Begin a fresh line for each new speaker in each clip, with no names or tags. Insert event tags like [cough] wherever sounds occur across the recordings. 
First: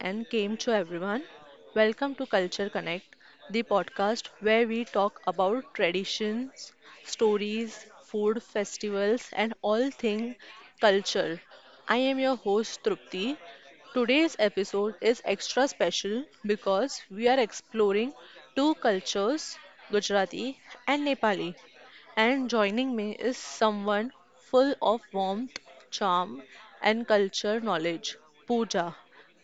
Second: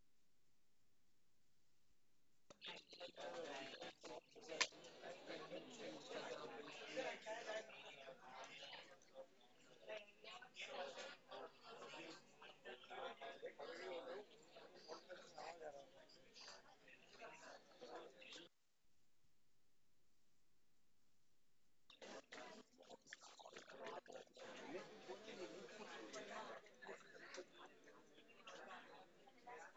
and came to everyone. Welcome to Culture Connect, the podcast where we talk about traditions, stories, food, festivals, and all things culture. I am your host, Trupti. Today's episode is extra special because we are exploring two cultures, Gujarati and Nepali. And joining me is someone full of warmth, charm, and culture knowledge, Pooja.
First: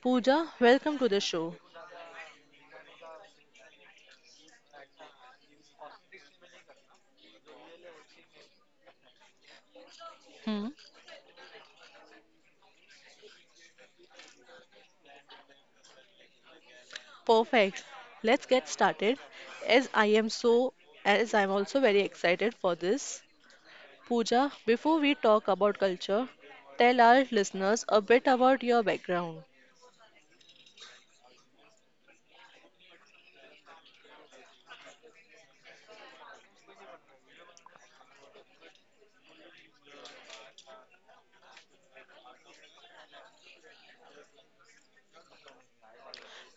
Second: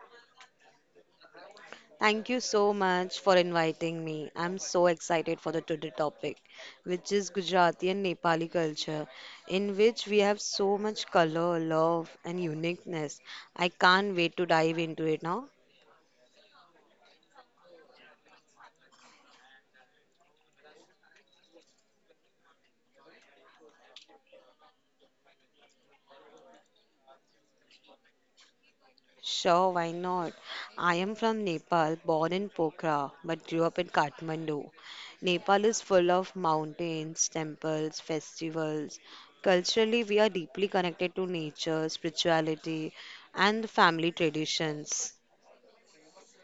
Pooja, welcome to the show.
Thank you so much for inviting me. I'm so excited for the today topic, which is Gujarati and Nepali culture, in which we have
Hmm,
so much color, love, and uniqueness. I can't wait to dive into it now.
perfect. Let's get started. As I am so, as I'm also very excited for this. Pooja, before we talk about culture, tell our listeners a bit about your background.
Sure, why not? I am from Nepal, born in Pokhara, but grew up in Kathmandu. Nepal is full of mountains, temples, festivals. Culturally, we are deeply connected to nature, spirituality, and family traditions.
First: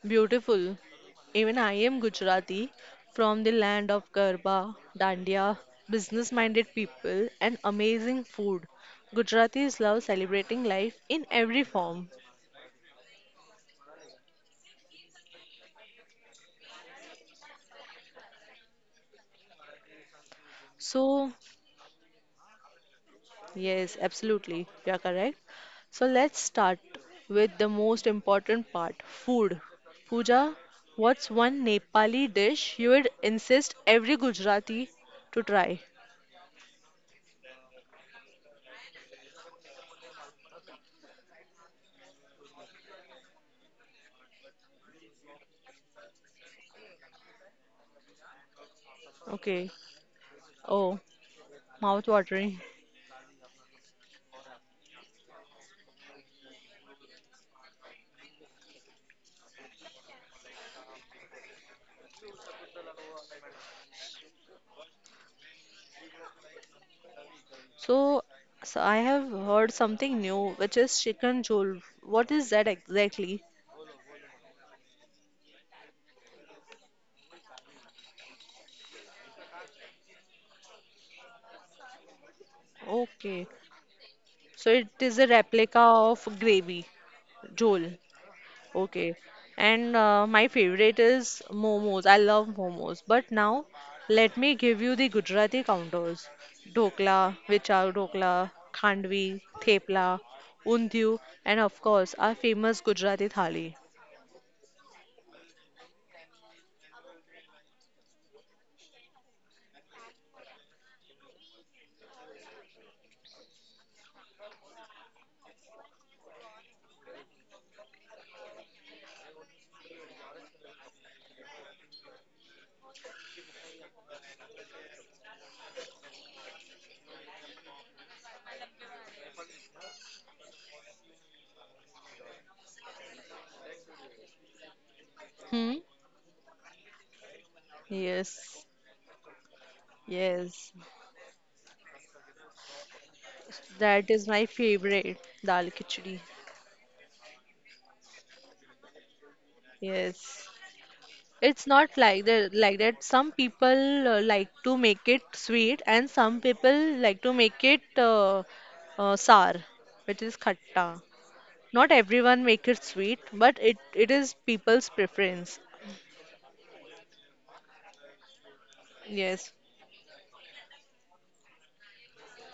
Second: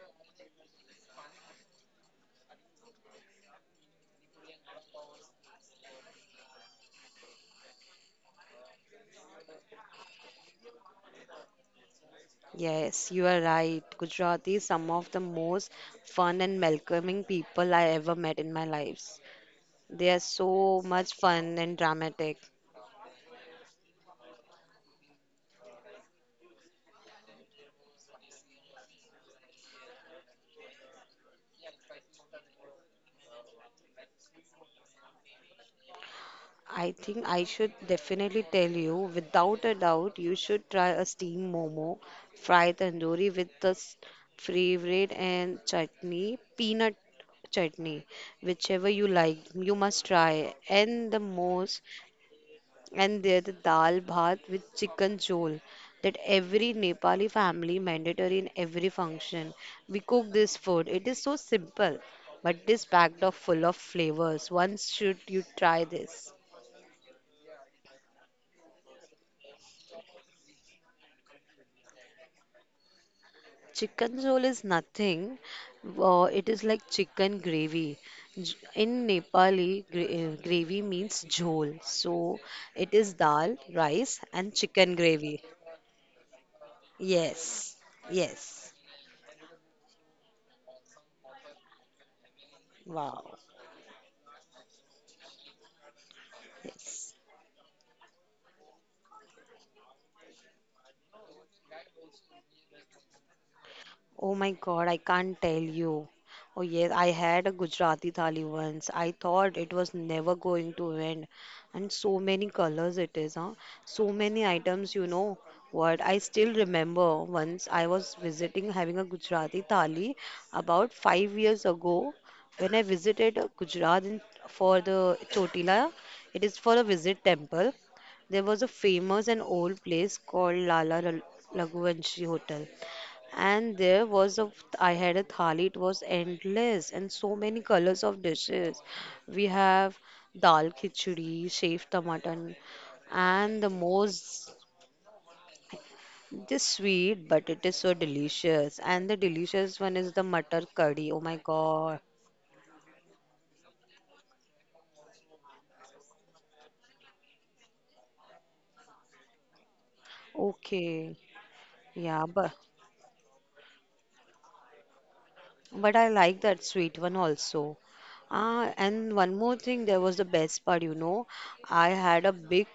Beautiful. Even I am Gujarati from the land of Garba, Dandiya, business minded people, and amazing food. Gujaratis love celebrating life in every form.
Yes, you are right. Gujarati is some of the most fun and welcoming people I ever met in my lives. They are so much
So,
fun and dramatic.
yes, absolutely, you are correct. So, let's start with the most important part food. Pooja, what's one Nepali dish you would insist every Gujarati to try?
I think I should definitely tell you, without a doubt, you should try a steamed momo, fried tandoori with the favorite and chutney, peanut chutney, whichever you like,
Okay.
you must try.
Oh,
And the most
mouth watering.
and there the dal bhat with chicken jhol that every Nepali family mandatory in every function. We cook this food. It is so simple, but it is packed of full of flavors. Once should you try this.
So, so, I have heard something new, which is chicken jhol. What is that exactly?
Chicken jhol is nothing. It is like chicken gravy. In Nepali, gravy means jhol. So it is
Okay.
dal, rice,
So
and
it
chicken
is a
gravy.
replica of gravy, jhol.
Yes. Yes.
Okay. And my favorite is momos. I love momos. But
Wow.
now, let me give you the Gujarati counters. Dokla,
Yes.
vichar dokla, khandvi, thepla, undhiyu, and of course, our famous Gujarati thali.
Oh my God, I can't tell you. Oh yes, I had a Gujarati thali once. I thought it was never going to end. And so many colors it is, huh? So many items, What I still remember once I was visiting having a Gujarati thali about 5 years ago when I visited Gujarat in, for the Chotila. It is for a visit temple. There was a famous and old place called Raghuvanshi Hotel. And there was a, I had a
Hmm?
thali, it was endless and so many colors of
Yes.
dishes. We have
Yes.
dal khichdi, shaved tomato, and the
That is my
most
favorite, dal khichdi.
this sweet, but it is so delicious. And the delicious one is the
Yes.
matar curry. Oh my
It's not
God.
like that, like that. Some people like to make it sweet and some people like to make it sour, which is khatta.
Okay.
Not
Yeah, but
everyone make it sweet, but it is people's preference.
I like that sweet one also. Ah, and one more
Yes.
thing, there was the best part, I had a big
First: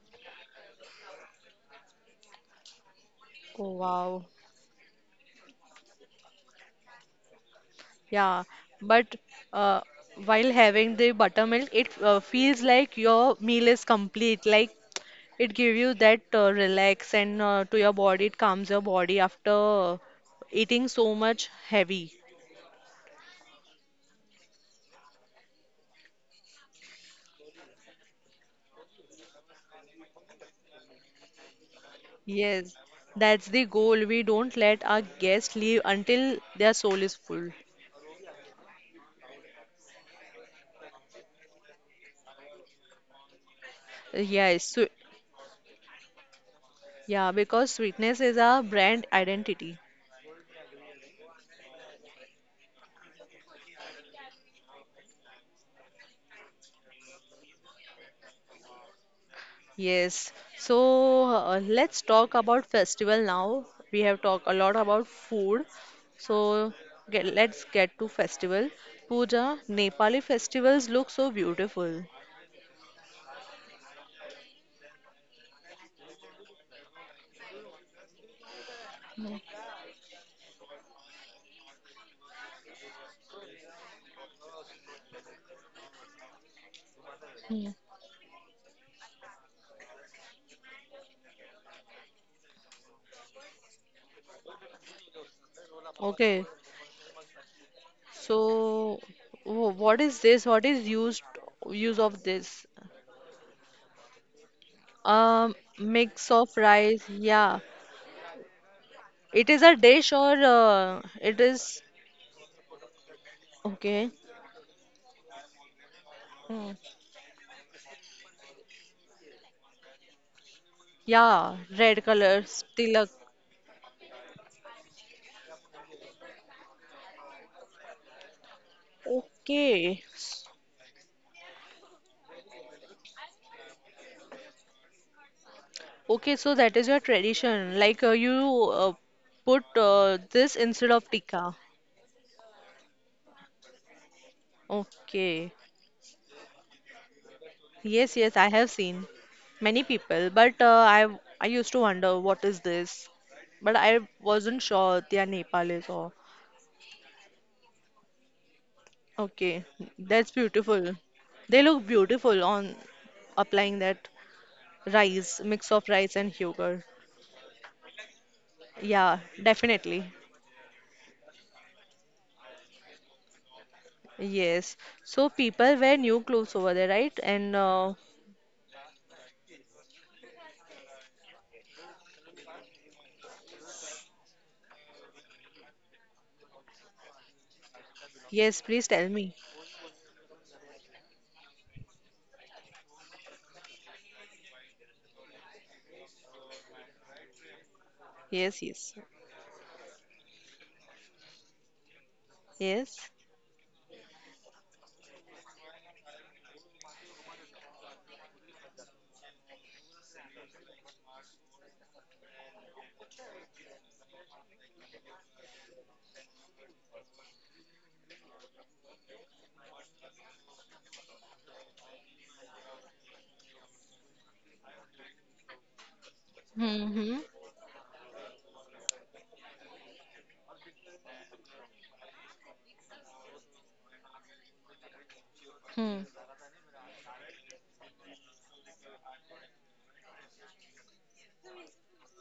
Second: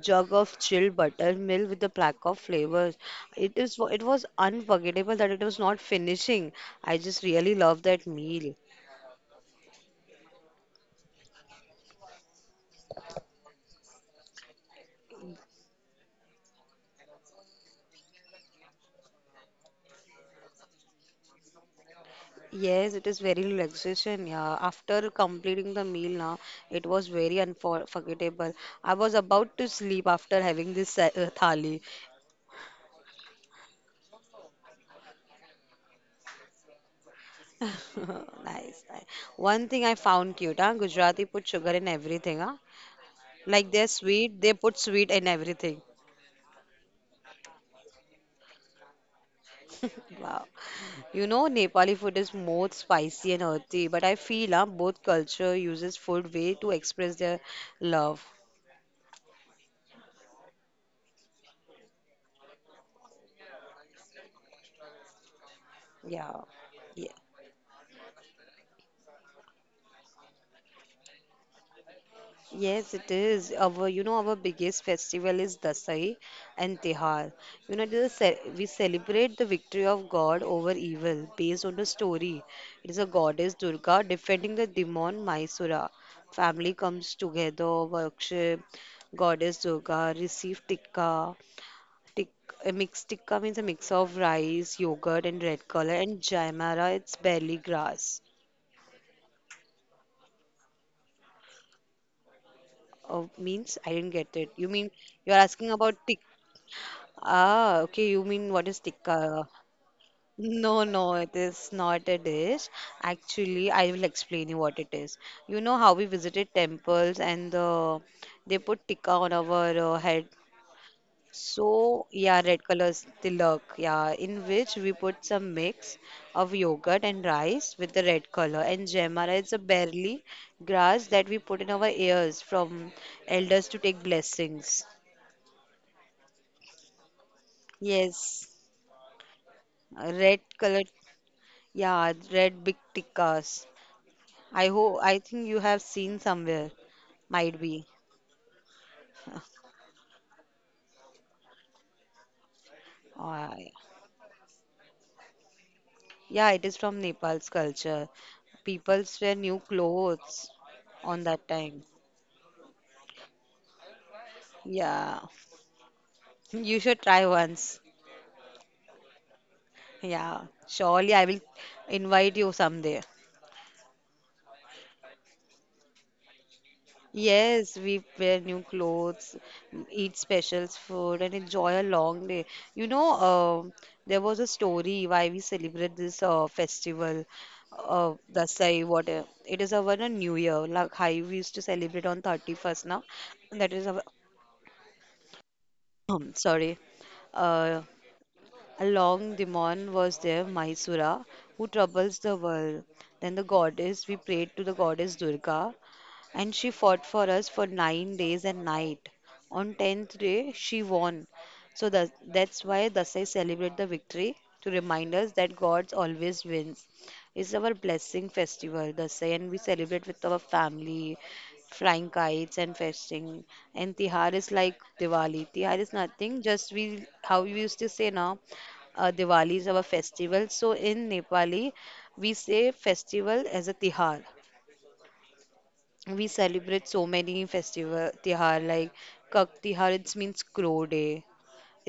jug of chilled buttermilk with a pack of flavors.
Oh,
It was
wow.
unforgettable that it was not finishing. I just really love that
Yeah.
meal.
But uh, while having the buttermilk, it feels like your meal is complete. Like it give you that relax, and to your body, it calms your body after eating so much heavy.
Yes, it is very relaxation. Yeah, after completing the meal now, it was very unforgettable. I was about to sleep after having this thali.
Yes, that's the goal. We don't let our guests leave until their soul is full.
[laughs] Nice. Nice. One thing I found cute, huh? Gujarati put sugar in everything, huh? Like they're
Yes,
sweet,
so,
they put sweet in everything.
yeah, because sweetness is our brand identity.
[laughs] Wow. You know, Nepali food is more spicy and earthy, but I feel both culture uses food way to express their love.
Yes. So let's talk about festival now. We have talked a lot about food. So
Yeah. Yeah.
let's get to festival. Puja, Nepali festivals look so beautiful.
Yes, it is. Our, our biggest festival is Dasai and Tihar. You know, it is a we celebrate the victory of God over evil based on the story. It is a goddess Durga defending the demon Mysura. Family comes together, worship. Goddess Durga receive tikka. Tik, a mixed tikka means a mix of rice, yogurt, and red color.
Okay,
And Jaimara, it's barley grass.
so what is this? What is use of this?
Means I didn't get it. You mean you're asking
Mix
about
of
tikka?
rice. Yeah,
Ah, okay. You mean what is
it is a
tikka?
dish or
No,
it
no,
is
it is not a dish.
okay.
Actually, I will explain you what it is. You know how we
Hmm.
visited temples they put tikka on our head.
Yeah, red color
So, yeah,
tilak.
red colors, tilak, yeah, in which we put some mix of yogurt and rice with the red color. And jemara is a
Okay,
barley grass that we put in our ears from elders to take blessings.
okay. So that is your tradition. Like you
Yes,
put this
red
instead of
color.
tikka.
Yeah, red big tickas. I hope
Okay.
I think you have seen somewhere. Might
Yes,
be.
yes, I have seen many people, but I used to wonder what is this, but
Uh,
I wasn't sure they are Nepalis or
yeah, it is from Nepal's culture. People
okay,
wear new
that's beautiful.
clothes
They
on
look
that time.
beautiful on applying that rice,
Yeah,
mix of rice and yogurt.
[laughs] you should try once.
Yeah, definitely.
Yeah, surely I will invite you someday.
Yes. So people wear new clothes over there, right? And
Yes, we wear new clothes, eat specials food, and enjoy a long day. You know, there was a story why we celebrate this festival,
yes, please tell
Dasai,
me.
what it is our New Year. Like how we used to celebrate on 31st now. That is our, [clears throat] sorry. Uh,
Yes, yes,
along Demon was there Mahisura, who troubles the
yes.
world. Then the goddess, we prayed to the goddess Durga, and she fought for us for 9 days and night. On tenth day, she won. So that's why Dasai celebrate the victory to remind us that God always wins. It's our blessing festival, Dasai, and we celebrate with our family, flying kites and festing. And Tihar is like Diwali. Tihar is nothing, just
Mm-hmm.
we how we used to say now, Diwali is our festival. So in Nepali, we say festival as a Tihar.
Hmm.
We celebrate so many festival tihar like kak tihar, it means crow day.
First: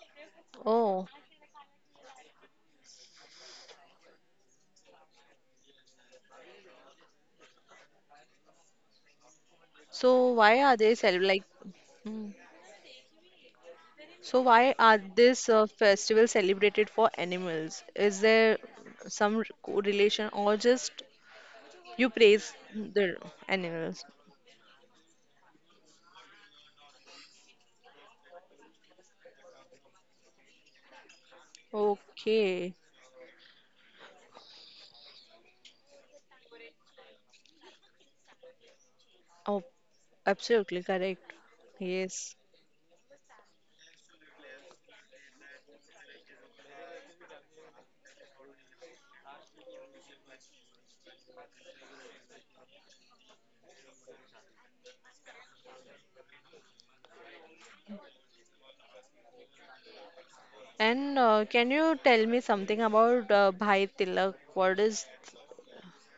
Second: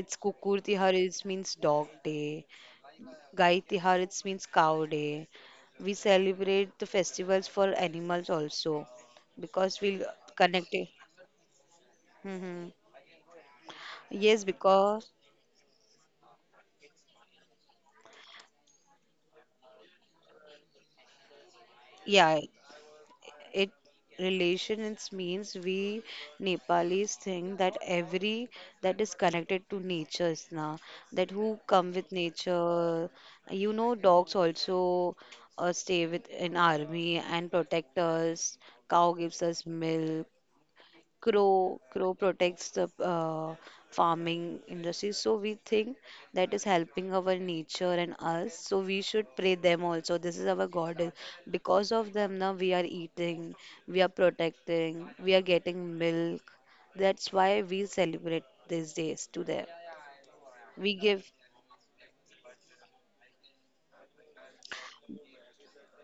It's kukur tihar,
Oh.
it means dog day. Gai tihar, it means cow day. We celebrate the festivals for animals also because we
So why
connect
are
it.
they cel like mm,
Hmm,
so
yes,
why are
because
this festival celebrated for animals? Is there some correlation or just you
yeah
praise the
it
animals?
relations means we Nepalis think that every that is connected to nature is na that who come with
Okay.
nature. You know dogs also stay with an army and protect us. Cow gives
Oh,
us milk.
absolutely correct.
Crow
Yes.
protects the farming industry. So we think that is helping our nature and us, so we should pray them also. This is our god because of them now we are eating, we are protecting, we are getting milk. That's why we celebrate these days to them. We
And
give.
can you tell me something about Bhai Tilak? What is.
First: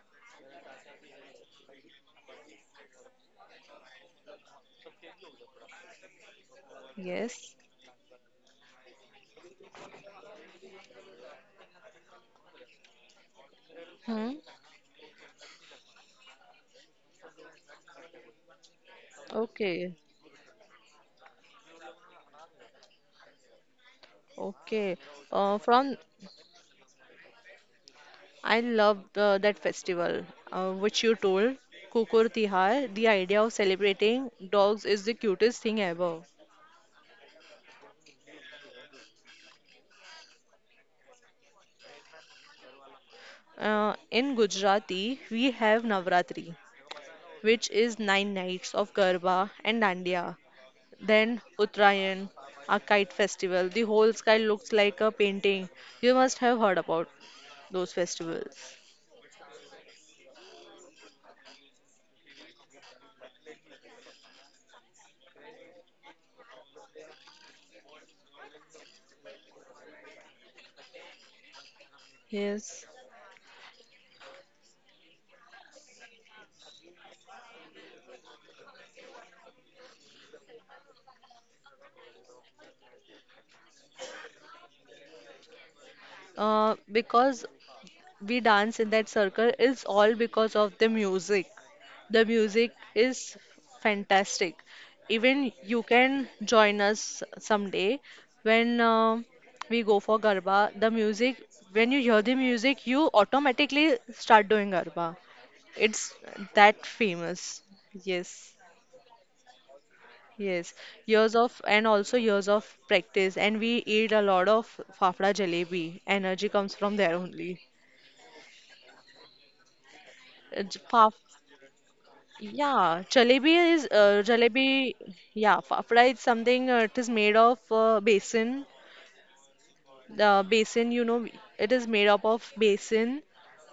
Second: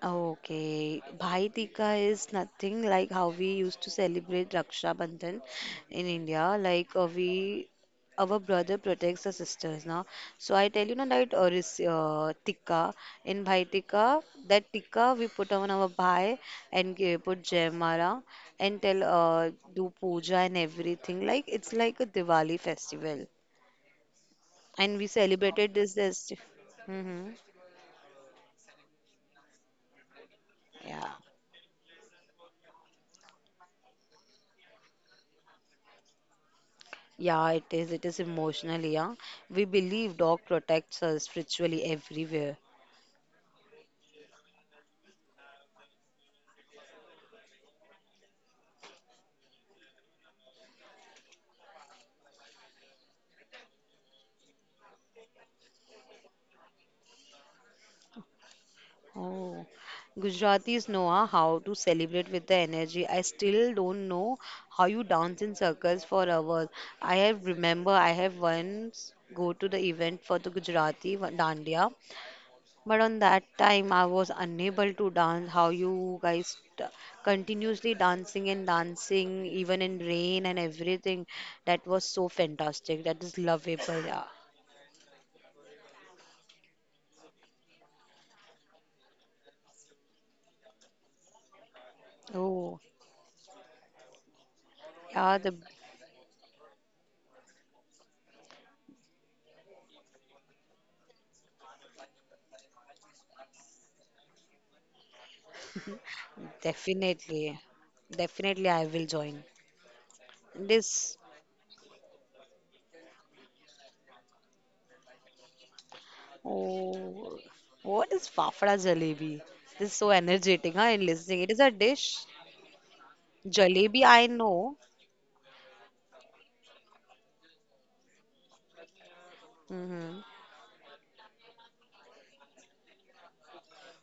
Okay, Bhai Tika is nothing like how we used to celebrate Raksha Bandhan in India.
Yes?
Our brother protects the sisters now. So I tell you now that Tika in Bhai Tika,
Hmm.
that Tika we put on our Bhai and put Jaimara and tell do
Okay.
puja and everything. Like it's like a Diwali festival, and we
Okay.
celebrated this.
From
this. Mm-hmm.
I love that festival
Yeah.
which you told, Kukur Tihar. The idea of celebrating dogs is the cutest thing ever.
Yeah, it is. It is emotional, yeah. We believe dog protects us spiritually everywhere.
In Gujarati, we have Navratri, which is nine nights of Garba and Dandiya. Then Uttarayan, a kite festival. The whole sky looks like a painting. You must have heard about those festivals.
Oh, Gujaratis know ah, how to celebrate with the energy. I still don't know how you dance in circles for hours. I have once go to the event for the dandiya.
Yes,
But on that time, I was unable to dance. How you guys t- continuously dancing and dancing, even in rain and everything. That was so fantastic. That is lovable. Yeah.
because we dance in that circle is all because of the music. The
Oh,
music is fantastic.
yeah, the
Even you can join us someday when we go for Garba. The music, when you hear the music, you automatically start doing Garba. It's that
definitely.
famous. Yes.
Definitely, I will join.
Yes,
This,
years of practice, and we eat a lot of fafda jalebi. Energy comes from there
oh,
only.
what is fafda jalebi? This is so energetic, huh,
It's
in
faf
listening. It is a dish.
Yeah, jalebi
Jalebi,
is
I know.
jalebi. Yeah, fafda is something. It is made of basin.
Hmm.
The basin, you know, it is made up of basin,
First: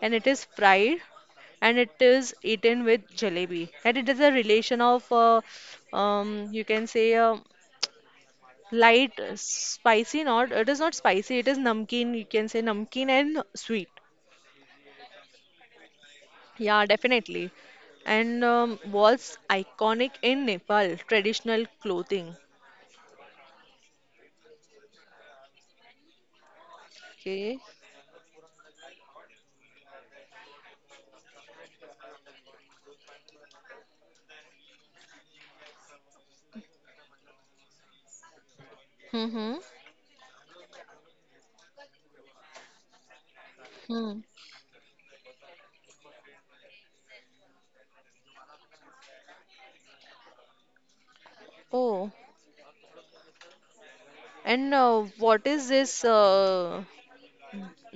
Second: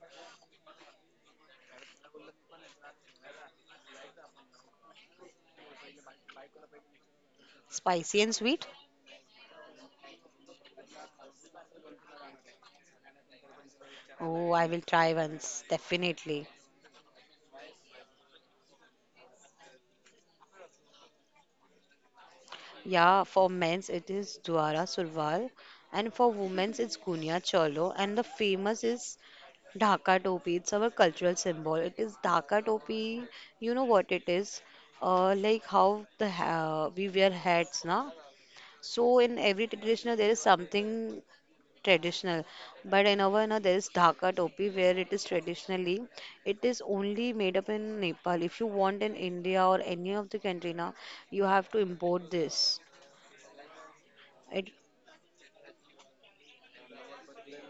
and it is fried, and it is eaten with jalebi. And it is a relation of, you can say,
Spicy and sweet.
light spicy. Not, it is not spicy. It is namkeen. You can say namkeen and sweet.
Oh, I will try once, definitely.
Yeah, definitely. And was iconic in Nepal traditional clothing.
Yeah, for men's it is Dwara Surwal, and for women's it's
Okay.
Gunya Cholo, and the famous is Dhaka Topi. It's our cultural symbol. It is Dhaka Topi. You know what it is? Like how the ha we wear hats, na? So
Mm-hmm.
in every traditional there is something traditional, but in our no, there is
Mm.
dhaka topi where it is traditionally it is only made up in Nepal. If you want in India or any of the country now, you have to
Oh,
import this
and
it.
what is this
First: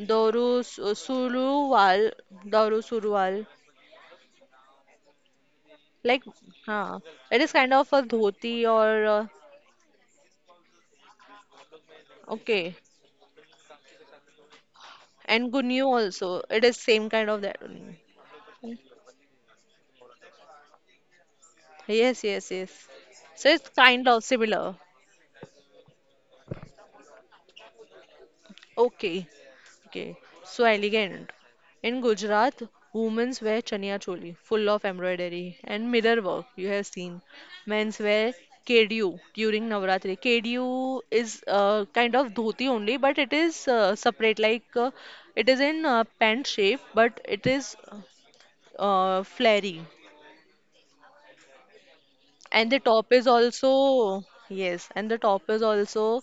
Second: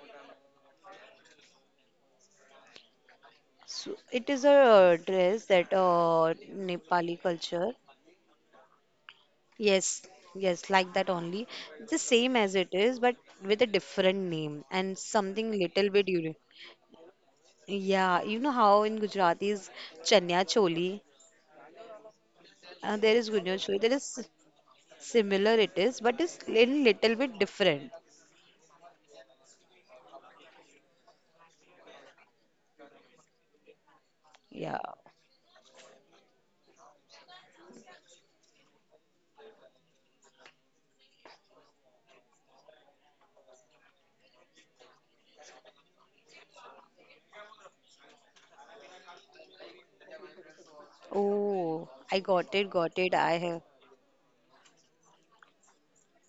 Suruwal? Doru Suruwal.
So it is a dress that
Like, huh.
Nepali
It is
culture.
kind of a dhoti or
Yes, yes, like that only. It's the same as it
okay.
is, but with a different name and something
And Gunyu
little bit unique.
also. It is same kind of that only.
Yeah, you know how in Gujarati is chanya choli,
Yes, yes, yes.
there is
So
gunyo
it's
choli. There
kind of
is
similar.
similar it is, but it's in little bit different.
Okay, okay. So elegant. In Gujarat, women wear chania choli, full
Yeah.
of embroidery and mirror work. You have seen. Men's wear kedu during Navratri. Kedu is kind of dhoti only, but it is separate. Like it is in pant shape, but it is flary.
Oh, I got it,
And the
got it.
top is
I have.
also, yes, and the top is also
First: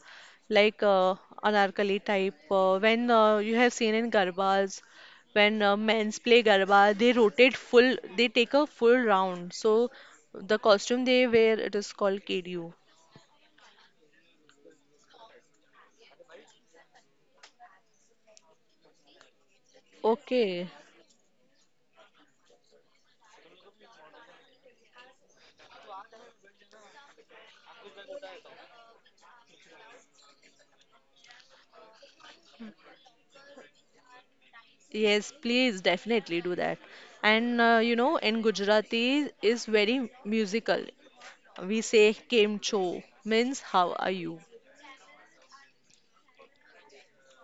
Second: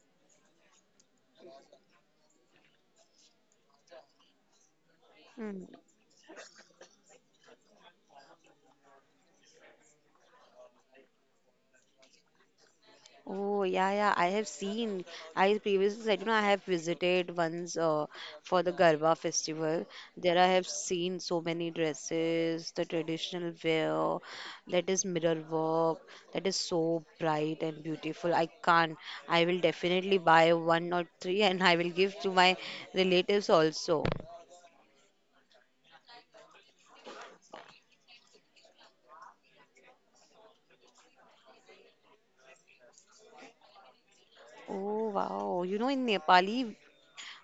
like anarkali type. When you have seen in garbas, when
Hmm.
men's play garba, they rotate full, they take a full round. So the costume they wear, it is called KDU.
Oh, yeah, yeah. I have seen. I previously said, you know, I have visited once for the Garba festival. There I
Okay.
have seen so many dresses, the traditional wear, that is mirror work, that is so bright and beautiful. I can't. I will definitely buy one or three, [laughs] and I will give to my relatives also.
Yes, please definitely do that. And you know, in Gujarati is very musical. We say "Kem cho" means how are you?
Oh wow. You know in Nepali,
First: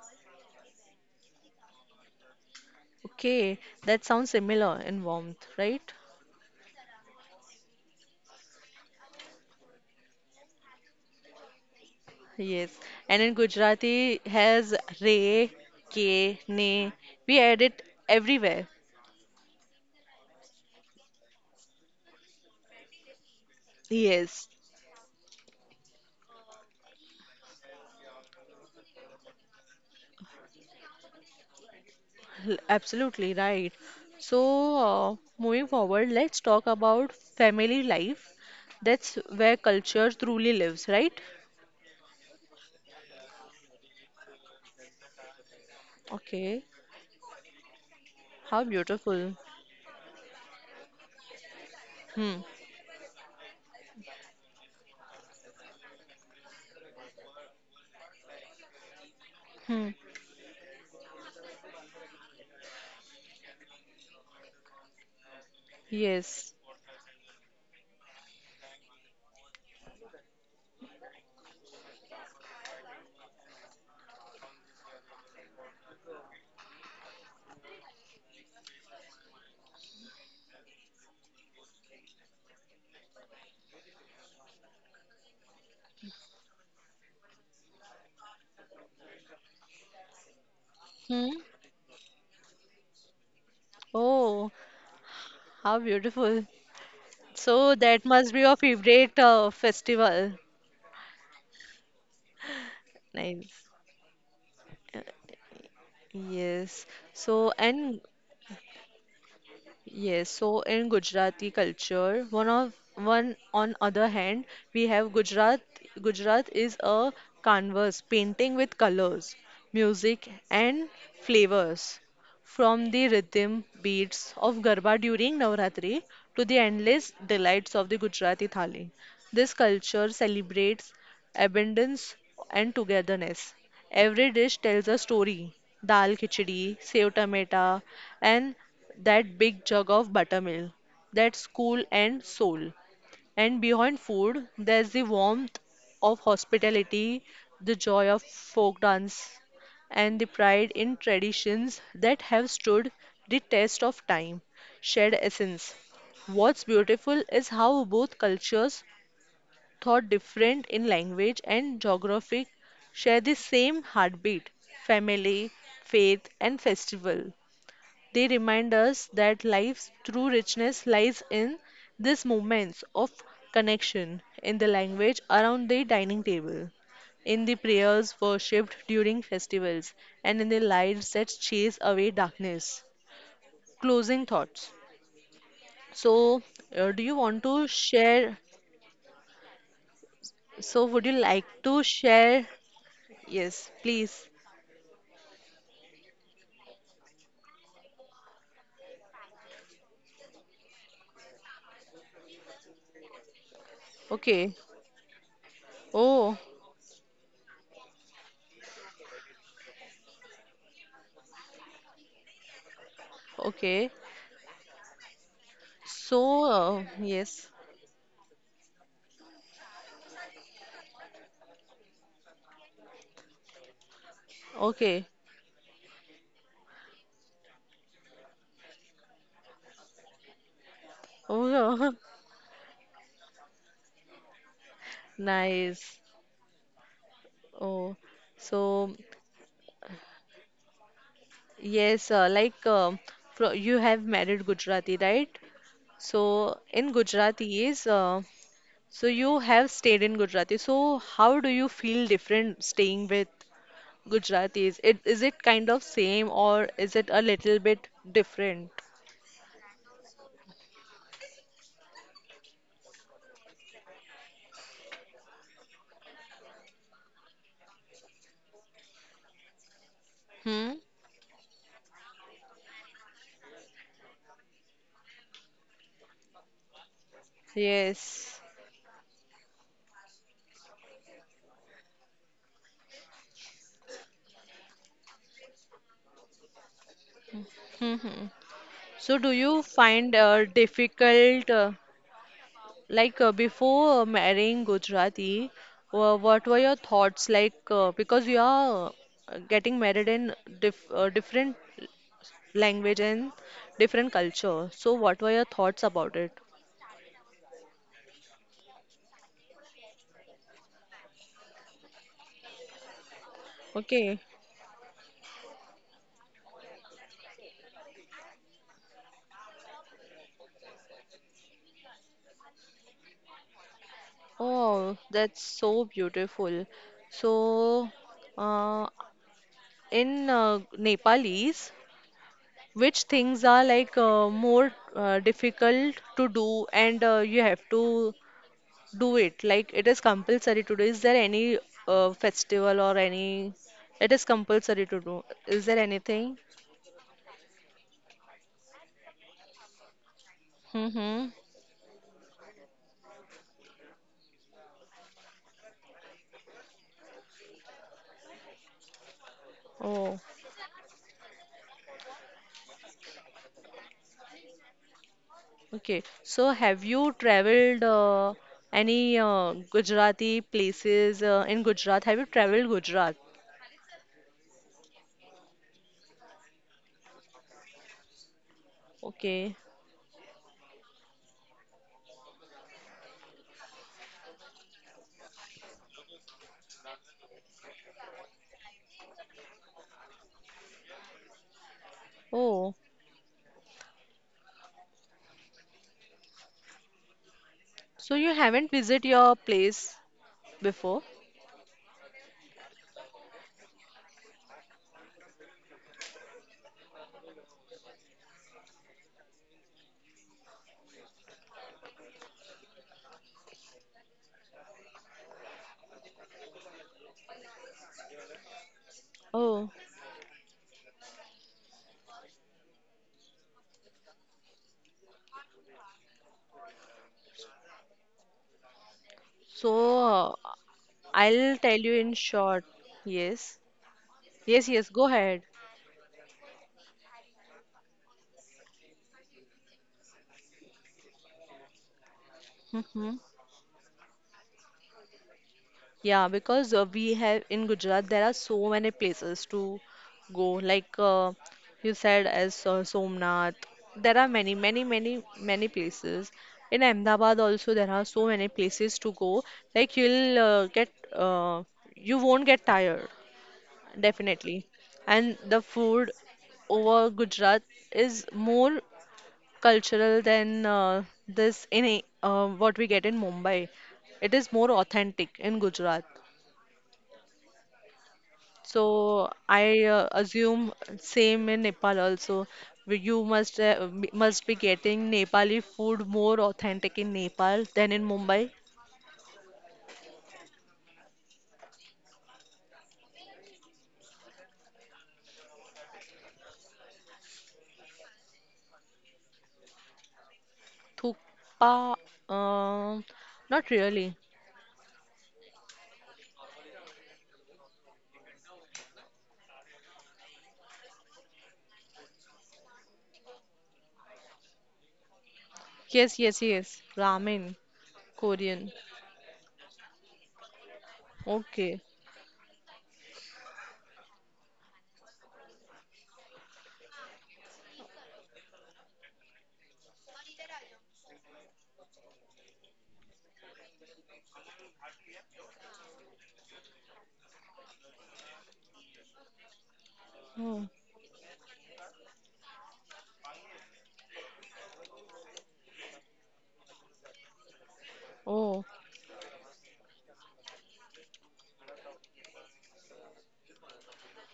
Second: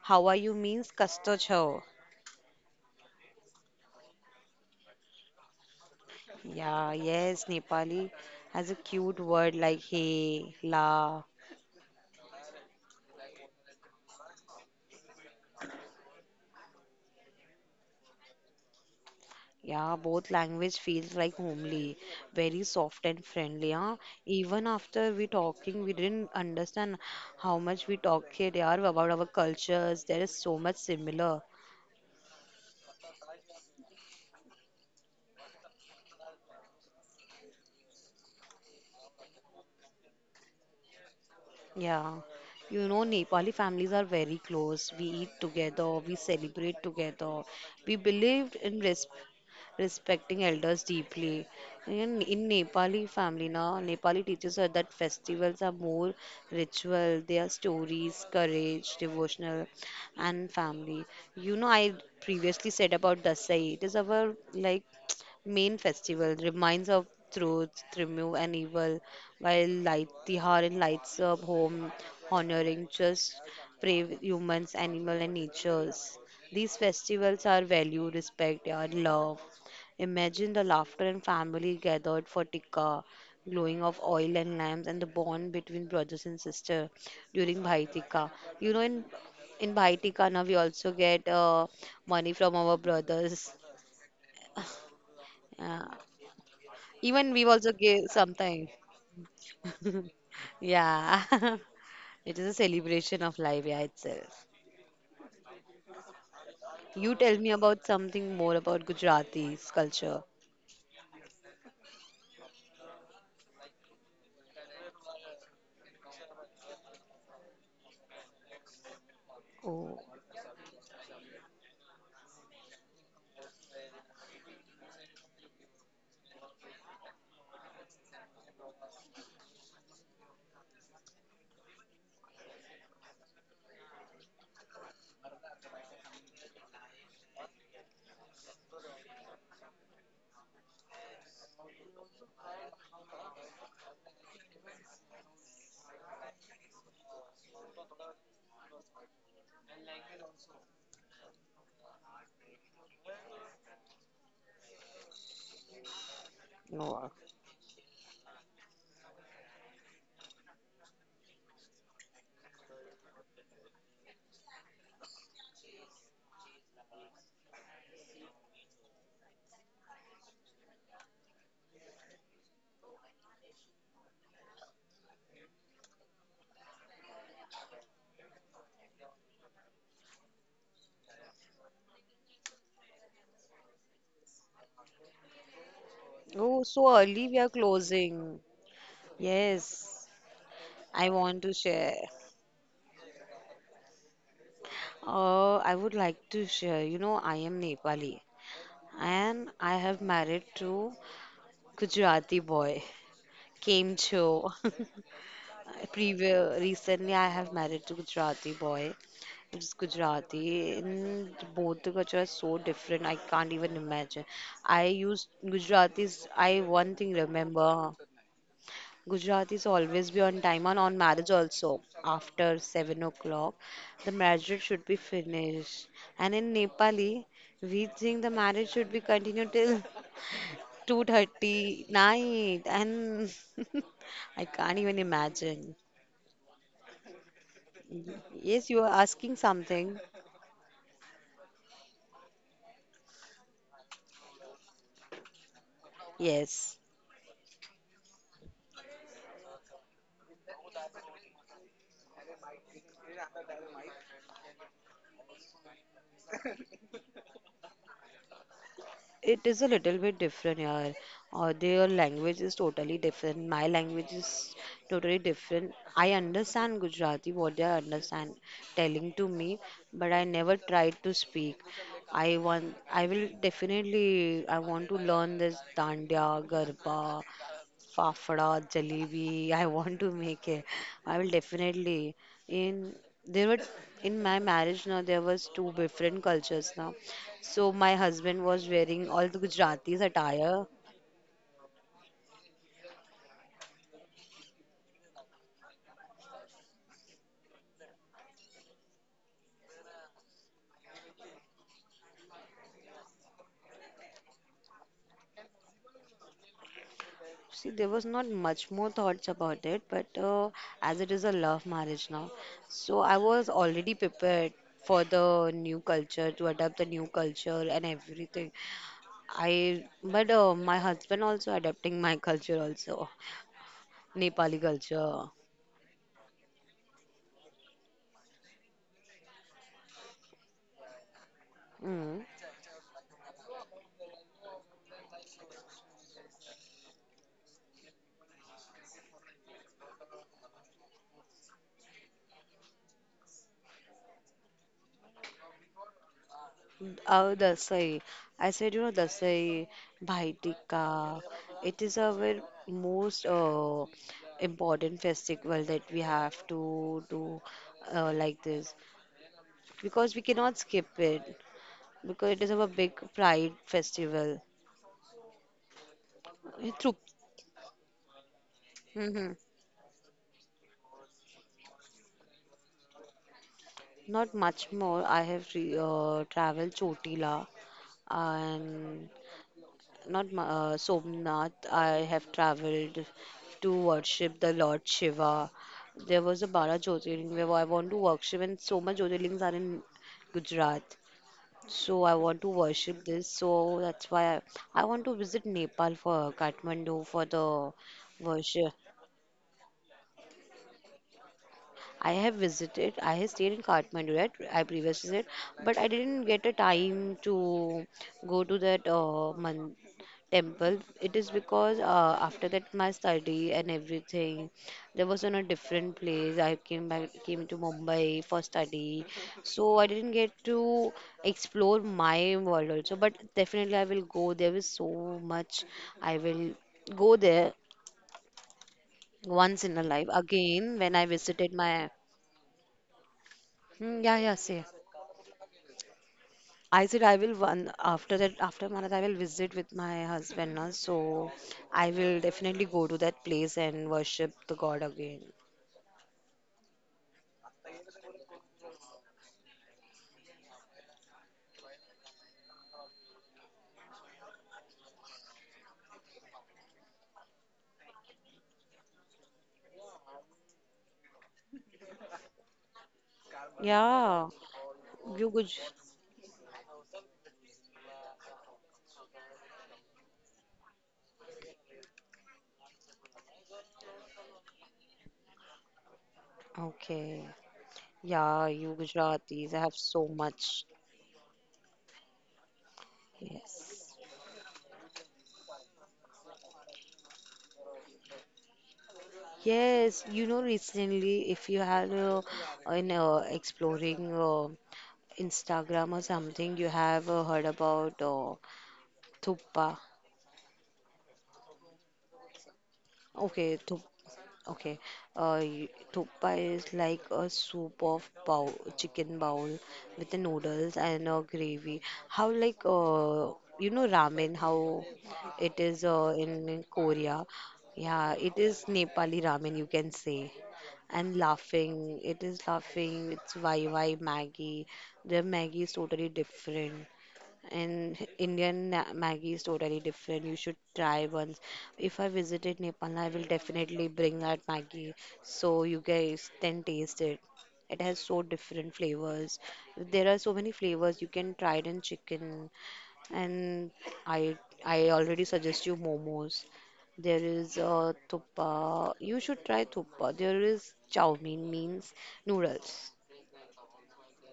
how are you means kasta chho.
Okay, that sounds similar in warmth, right?
Yeah, yes, Nepali has a cute word like hey, la.
Yes. And in Gujarati has re, ke, ne. We add it everywhere.
Yeah, both language feels like homely, very soft and friendly, huh?
Yes,
Even after we talking, we didn't understand how much we talk here they are about our cultures. There is so much similar.
absolutely right. So, moving forward, let's talk about family life. That's where culture truly lives, right?
Yeah. You know, Nepali families are very close. We eat together, we
Okay.
celebrate together. We believe
How
in
beautiful.
respecting elders deeply. In,
Hmm.
in Nepali family now, Nepali teaches us that festivals are more ritual, they are stories, courage, devotional,
Hmm.
and family. You know, I previously said about Dasai. It is our like [tsk] main festival,
Yes.
reminds of truth, remove and evil, while light the lights up home, honoring just brave humans, animal and natures. These festivals are value, respect, and love. Imagine the laughter and family gathered for tikka, glowing of oil and lamps, and the bond between brothers and sisters during Bhai Tikka. You know, in in Bhai Tikka now we also
Hmm.
get money from our brothers.
Oh, how
Yeah.
beautiful.
Even we
So
also
that
give
must be your
sometimes.
favorite festival.
[laughs] yeah, [laughs] it is a celebration of
Nice.
life, yeah itself.
Yes.
You tell
So
me about
and
something more about Gujarati's
yes,
culture.
so in Gujarati culture, one on other hand, we have Gujarat. Gujarat is a canvas painting with colors,
Oh,
music and flavors. From the rhythm beats of Garba during Navratri to the endless delights of the Gujarati Thali. This culture celebrates abundance and togetherness. Every dish tells a story. Dal khichdi, sev tomato, and that big jug of buttermilk. That's cool and soul. And beyond food, there's the warmth of hospitality, the joy of folk dance, and the pride in traditions that have stood the test of time, shared essence. What's
no.
beautiful is how both cultures, though different in language and geographic, share the same heartbeat, family, faith, and festival. They remind us that life's true richness lies in these moments of connection, in the language around the dining table, in the prayers worshipped during festivals, and in the lights that chase away darkness. Closing thoughts. So,
Oh, so
do you
early we
want
are
to share?
closing. Yes.
So,
I
would you
want
like
to
to
share.
share? Yes, please.
I would like to share. You know, I am Nepali and I have married to Gujarati boy, Came
Okay.
Cho. [laughs]
Oh,
Previous, recently, I have married to Gujarati boy. It's Gujarati, and both the culture are so different. I can't even
okay.
imagine. I used Gujaratis.
So,
I one thing
yes.
remember. Gujarat is always be on time and on marriage also. After 7 o'clock, the marriage should be
Okay.
finished. And in Nepali, we think the marriage should be continued till
Oh,
2:30 night. And [laughs] I can't even
[laughs]
imagine.
nice. Oh,
Yes, you
so
are asking something.
yes, like fro you have married Gujarati, right? So
Yes.
in Gujarati is so you have stayed in Gujarati. So how do you feel different staying with Gujaratis? It kind of same or is it a little bit different?
It is a little bit different here. Their language is totally different. My language is totally different. I understand Gujarati, what they understand telling to me, but I never
Hmm.
tried to speak. I want, I will definitely, I want to learn this dandiya, garba, fafda,
Yes.
jalebi. I want to make it. I will definitely. In there were in my marriage now there was two different cultures now. So my
Hmm.
husband
Hmm.
was wearing all the
So do you
Gujarati's
find
attire.
difficult? Like before marrying Gujarati, what were your thoughts like? Because you are getting married in different language and different culture. So, what were your thoughts about it?
See, there was not much more thoughts about it, but as it is a love marriage now, so I was already
Okay.
prepared for the new culture to adapt the new culture and everything. I but my husband also adapting my culture also, Nepali
Oh,
culture.
that's so beautiful. So, uh, in Nepalese,
Mm.
which things are like more difficult to do and you have to do it. Like it is compulsory to do. Is there any festival or any? It is compulsory to do. Is there anything?
Our Dasai. I said, you know, Dasai, Bhai Tikka.
Mm-hmm.
It is our most important festival that we have to do like this
Oh,
because we cannot skip it because it is our big pride festival.
okay. So
Eh,
have
through,
you traveled any
hmm,
Gujarati places in Gujarat? Have you traveled Gujarat?
not much more. I have re traveled Chotila and
Okay.
not Ma- Somnath. I have traveled to worship the Lord Shiva. There was a Bara Jyotirling where I want to worship, and so much Jyotirlings are in Gujarat. So I want to
Oh,
worship this. So that's why I want to visit Nepal for Kathmandu for the
so you haven't
worship.
visited your place before?
I have visited, I have stayed in Kathmandu, right? I previously said, but I didn't get a time to go to that man temple. It is because after that my study and everything, there was on a different place. I came back, came to Mumbai for study,
Oh,
so I didn't get to explore my world also. But definitely I will go. There is so much I will go there once in
so
a life again when I visited
I'll tell
my.
you in short. Yes.
Hmm, yeah, yeah, say.
Yes, yes, go ahead.
I said I will one after that after Manat I will visit with my husband now, so I will definitely go to that
Mm-hmm.
place and worship the God again.
Yeah, because we have in Gujarat there are so many places to go. Like you said, as Somnath, there are many, many, many, many places. In Ahmedabad also there are so many places to go. Like you'll uh, get, uh, you won't get tired,
Yeah,
definitely.
you
And the
Guj.
food over Gujarat is more cultural than this what we get in Mumbai. It is more authentic in Gujarat.
Okay, yeah, you
So
Gujaratis have
I
so
assume
much.
same in Nepal also. Where you must
Yes.
must be getting Nepali food more authentic in Nepal than in Mumbai.
Yes, you know, recently, if you have in exploring Instagram or something, you have heard about Thuppa.
Thukpa, um
Okay,
not
Thuppa.
really.
Okay. Thoppa is like a soup of bowl, chicken bowl with the noodles and a gravy. How like you know ramen? How it is
Yes, yes,
in
yes.
Korea?
Ramen,
Yeah, it
Korean.
is Nepali ramen you can say. And
Okay.
laughing, it is laughing. It's YY Maggie. Their Maggie is totally different. And Indian Maggi is totally different. You should try once. If I visited Nepal, I will definitely bring that Maggi so you guys can taste it. It has so different flavors. There are so many
Oh,
flavors you can try it in chicken. And I I already suggest you momos. There is
oh,
thuppa. You should try thuppa. There is chow mein means noodles.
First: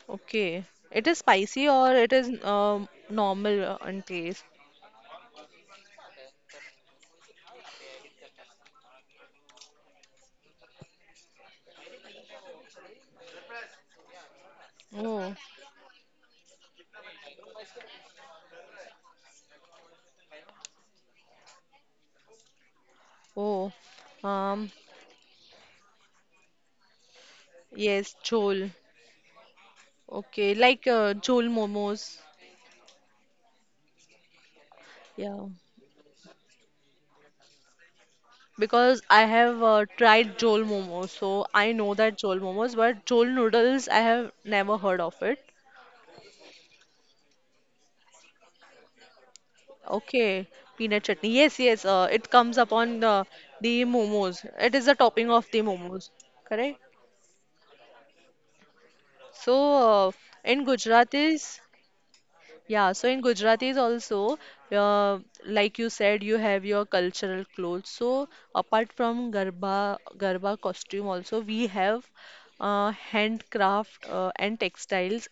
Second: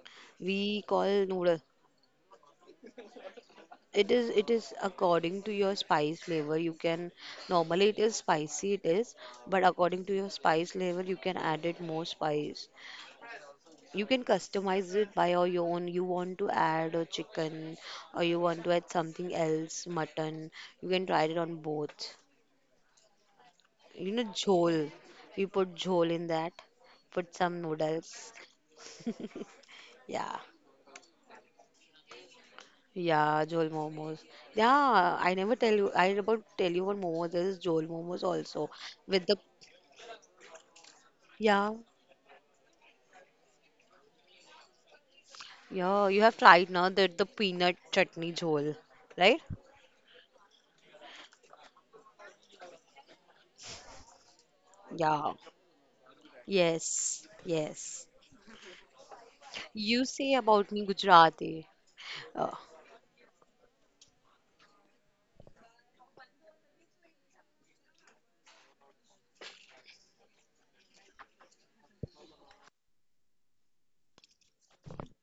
okay.
We
It is
call noodle.
spicy or it is normal in
It is
taste?
it is according to your spice level. You can normally it is spicy it is, but according to your spice level you can add it more spice. You can customize it by
Oh,
your own. You want to add a chicken or you want to add something else, mutton. You can try it on both.
oh.
You know,
Um,
jhol. You put jhol in that. Put some
yes,
noodles.
chol.
[laughs] Yeah.
Okay, like chol momos.
Yeah, Jol Momos. Yeah, I
Yeah,
never tell you. I about tell you what momos there is. Jol Momos also
because I
with the
have tried Jol momos, so I
yeah,
know that Jol momos, but Jol noodles I have never heard of it.
yeah. You have tried now that the peanut chutney jol, right?
Okay, peanut chutney. Yes, yes, it comes upon the momos. It is the
Yeah.
topping of the momos, correct?
Yes. Yes. You
So uh,
say
in
about me
Gujarat is
Gujarati. Uh,
Yeah, so in Gujaratis also, uh, like you said, you have your cultural clothes. So apart from Garba, Garba costume also, we have handcraft and textiles.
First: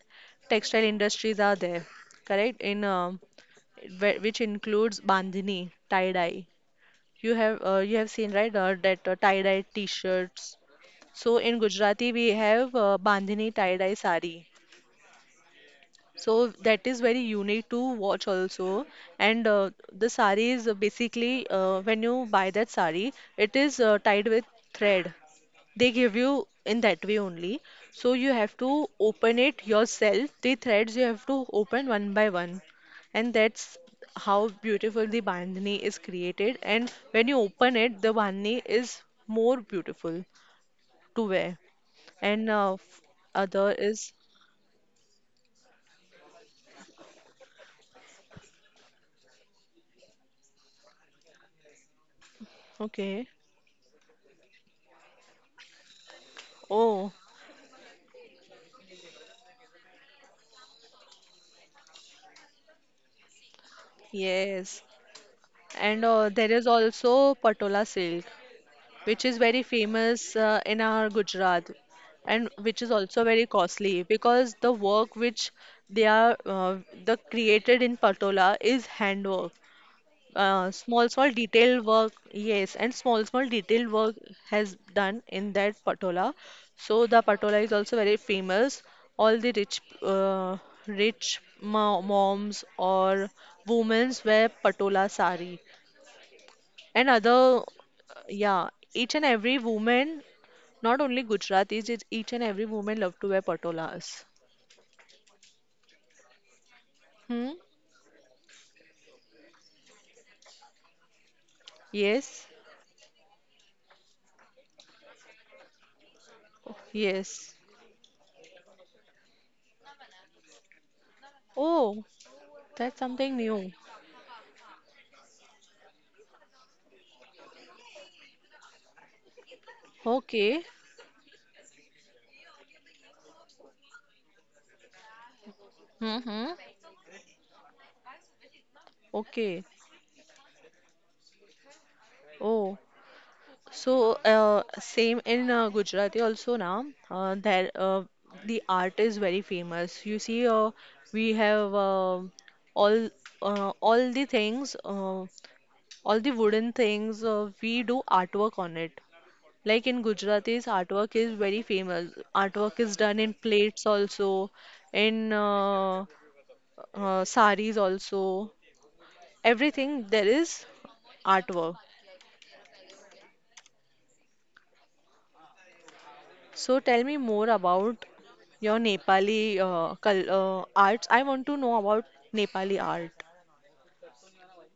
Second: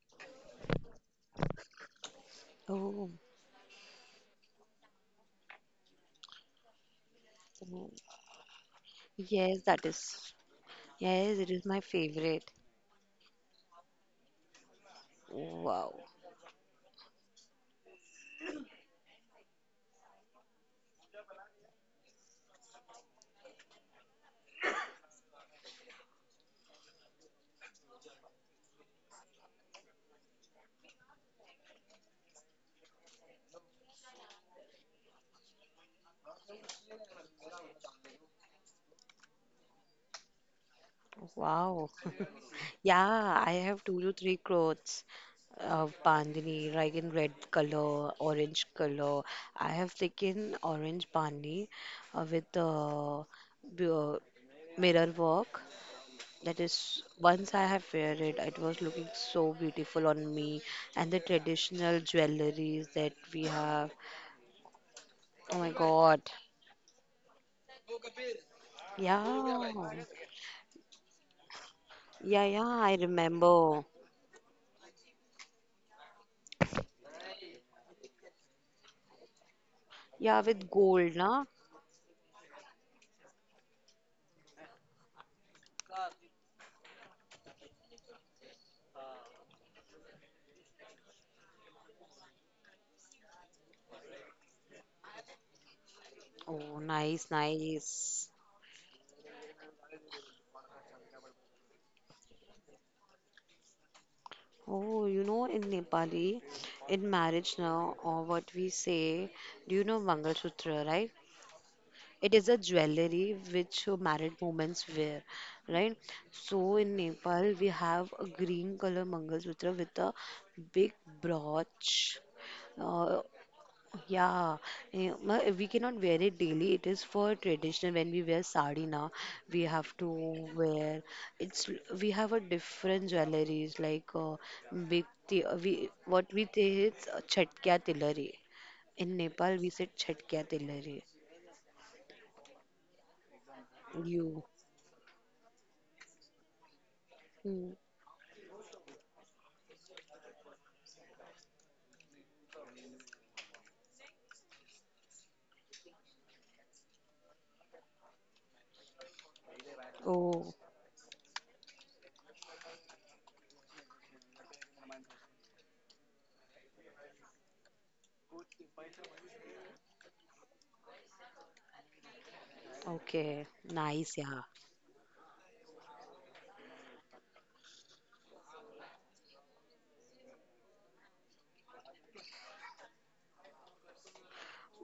Textile industries are there, correct?
oh,
Which includes bandhani, tie-dye.
oh,
You have seen, right? That
yes,
Tie-dye
that is.
t-shirts.
Yes,
So
it
in
is my
Gujarati we
favorite.
have bandhani tie-dye sari.
Wow.
So that is very unique to watch also. And the sari is basically, when you buy that sari, it is tied with thread. They give you in that way only. So you have to open it yourself. The threads you have to open one by one. And that's how beautiful the bandhani is created. And when you open it, the bandhani is more beautiful to
Wow.
wear. And
[laughs] Yeah, I have
other
two to three
is
clothes of bandhani, like in red color, orange color. I have taken orange bandhani with
okay.
b- uh, mirror work. That is,
Oh,
once I have wear it, it was looking so beautiful on me. And the traditional jewelries that we have.
yes.
Oh my
And
God.
there is also Patola silk,
Yeah.
which is very famous in our Gujarat,
Yeah,
and
yeah,
which
I
is also very
remember.
costly because the work which they are the created in Patola is handwork.
Yeah, with
Small,
gold,
small
na?
detailed work, yes, and small, small detailed work has done in that Patola. So the Patola is also very famous. All the rich, rich mo moms or women wear Patola sari
Oh,
and
nice,
other,
nice.
yeah, each and every woman, not only Gujaratis, it's each and every woman love to wear patolas.
Oh, you know, in Nepali, in marriage
Hmm?
now, or what we say, do you know Mangal Sutra, right? It
Yes,
is a jewelry which married women wear, right? So in Nepal,
yes.
we have a green color Mangal Sutra with a big
Oh,
brooch.
that's
Uh,
something new.
yeah, we cannot wear it daily. It is for traditional. When we wear sari now, we have to
Okay.
wear. It's we have a different jewelries like we what we
Mm-hmm.
say is chatkiya tilari. In Nepal,
Okay.
we said chatkiya tilari.
Oh, so
You.
same in Gujarati also now. Uh,
Hmm.
there, uh, the art is very famous. You see, we have all, all the things. All the wooden things, we do artwork on it. Like in
Oh,
gujaratis, artwork is very famous. Artwork is done in plates also, in saris also. Everything, there is artwork.
okay. Nice, yeah.
So tell me more about your nepali arts. I want to know about nepali art.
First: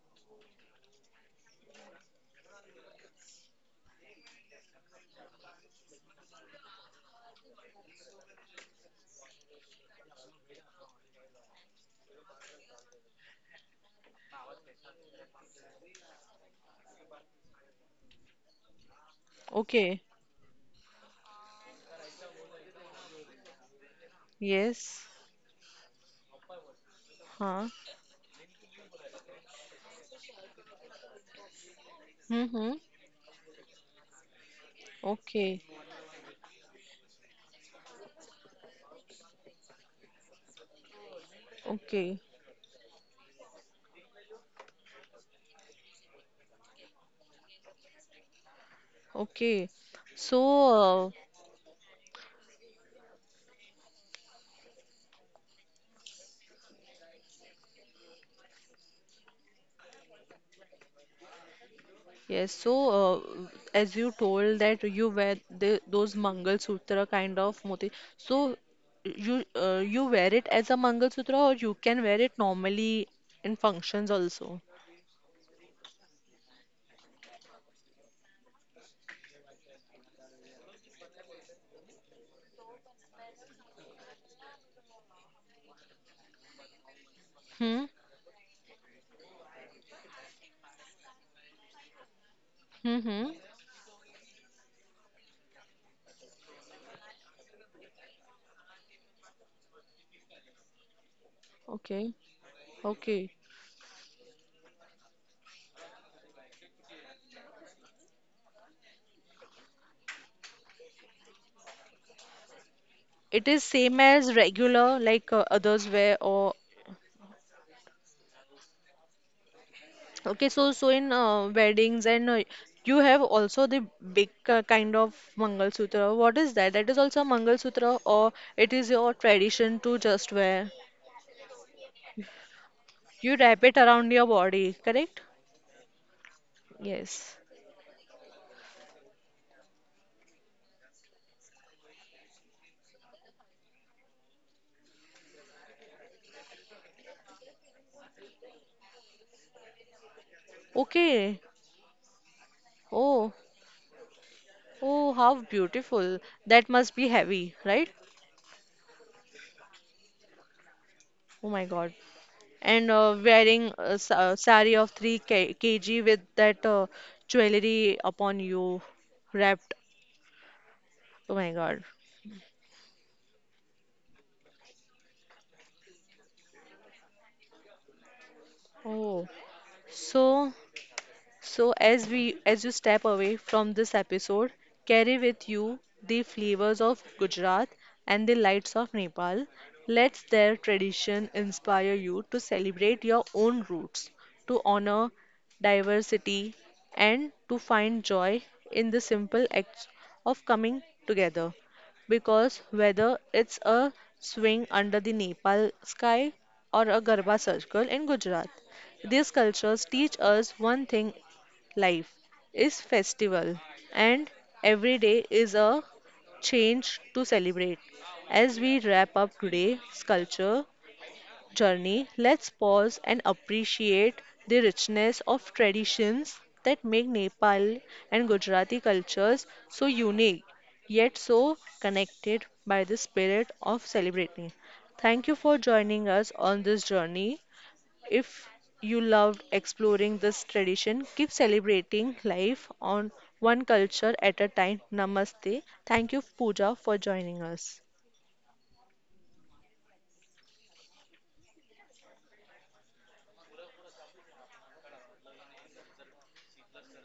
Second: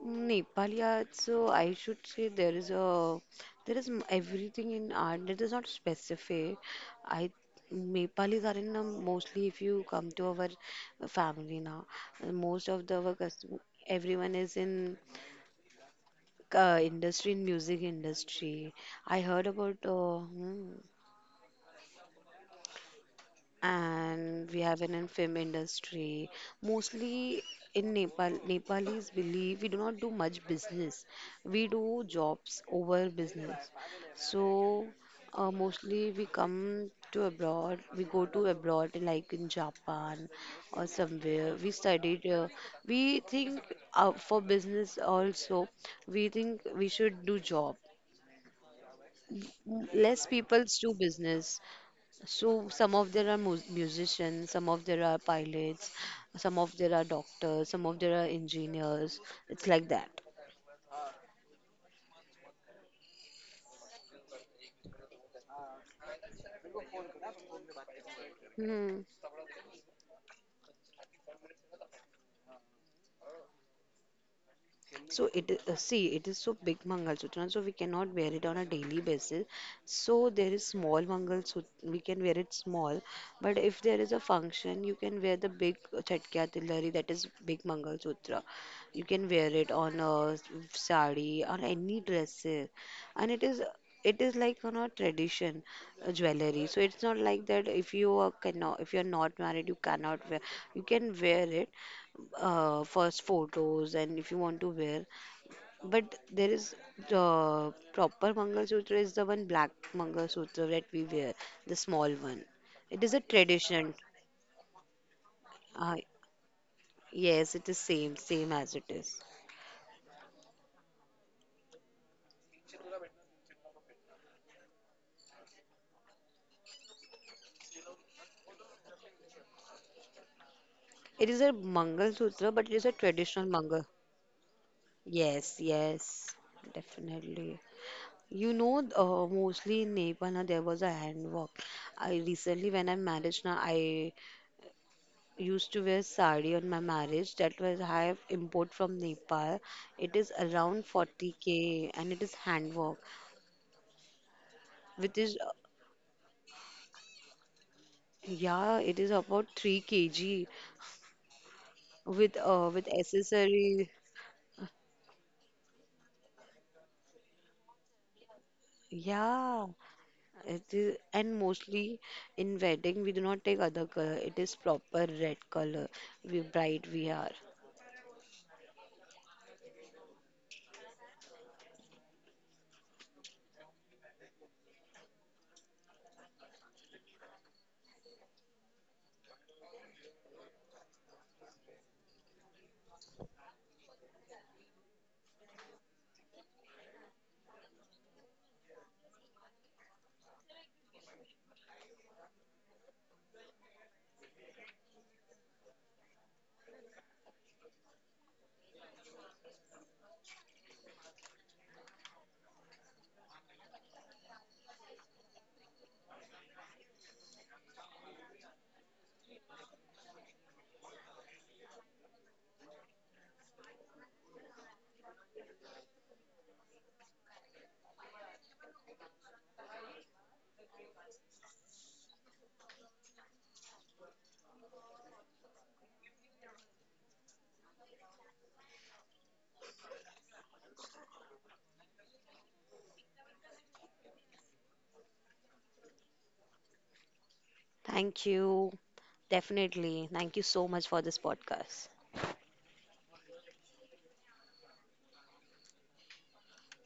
Nepali arts, so I should say there is a there is everything in art that is not specific. I Nepalis are in mostly if you come to our family now, most of the our everyone is in industry in music industry. I heard about
Okay.
and we have an
Yes.
in film industry. Mostly
Huh.
in Nepal, Nepalis believe we do not do much business. We do jobs
Mm-hmm.
over business. So
Okay.
mostly we come to abroad. We go to abroad like in Japan or somewhere. We
Okay.
studied. We think for business also. We think we should do job.
Okay.
Less people do
So, uh,
business. So some of there are musicians, some of there are pilots, some of there are doctors, some of there are engineers. It's like that.
yes. So as you told that you wear the, those Mangalsutra kind of moti, so
Hmm.
you you wear it as a Mangalsutra, or you can wear it normally in functions also?
So see it is so big Mangal Sutra, so we cannot wear it on a daily basis. So there is small Mangal Sutra, we can wear it small, but if there is a function, you can wear the big Chatkiya Tillari, that is big
Hmm.
Mangal Sutra. You can wear it on a sari, on any dresses,
Hmm, hmm.
and it is like on a tradition jewelry. So it's not like that if you are cannot if you're not married, you cannot wear. You can wear it
Okay.
first
Okay.
photos and if you want to wear but there is the proper Mangalsutra is the one black Mangalsutra that we wear, the small one. It is a
It is
tradition.
same as regular like others
Uh,
wear, or?
yes, it is same, same as it is.
Okay, so so in weddings and you have also the big kind of Mangal Sutra. What is that? That is also a Mangal Sutra, or it is your tradition to just wear?
It is a Mangalsutra, but it is a
You
traditional
wrap it
Mangal.
around your body, correct?
Yes, yes,
Yes.
definitely. You know, mostly in Nepal, na, there was a hand work. I recently, when I married, na, I used to wear sari on my marriage that was high import from Nepal. It is around
Okay.
40K and it is handwork,
Oh, oh,
which is
how beautiful. That must be heavy, right?
yeah, it is about 3 kg
Oh my God.
with
And wearing
accessory.
a saree of 3 K kg with that jewelry upon you
Yeah,
wrapped.
it is
Oh
and
my God.
mostly in wedding we do not take other color. It is proper red color. We bright we are.
Oh. So, so as we as you step away from this episode, carry with you the flavors of Gujarat and the lights of Nepal. Let their tradition inspire you to celebrate your own roots, to honor diversity and to find joy in the simple acts of coming together. Because whether it's a swing under the Nepal sky or a Garba circle in Gujarat, these cultures teach us one thing: life is festival, and every day is a change to celebrate. As we wrap up today's culture journey, let's pause and appreciate the richness of traditions that make Nepal and Gujarati cultures so unique, yet so connected by the spirit of celebrating. Thank you for joining us on this journey. If you loved exploring this tradition, keep celebrating life on one culture at a time. Namaste. Thank you, Pooja, for joining us.
Thank you. Definitely. Thank you so much for this podcast.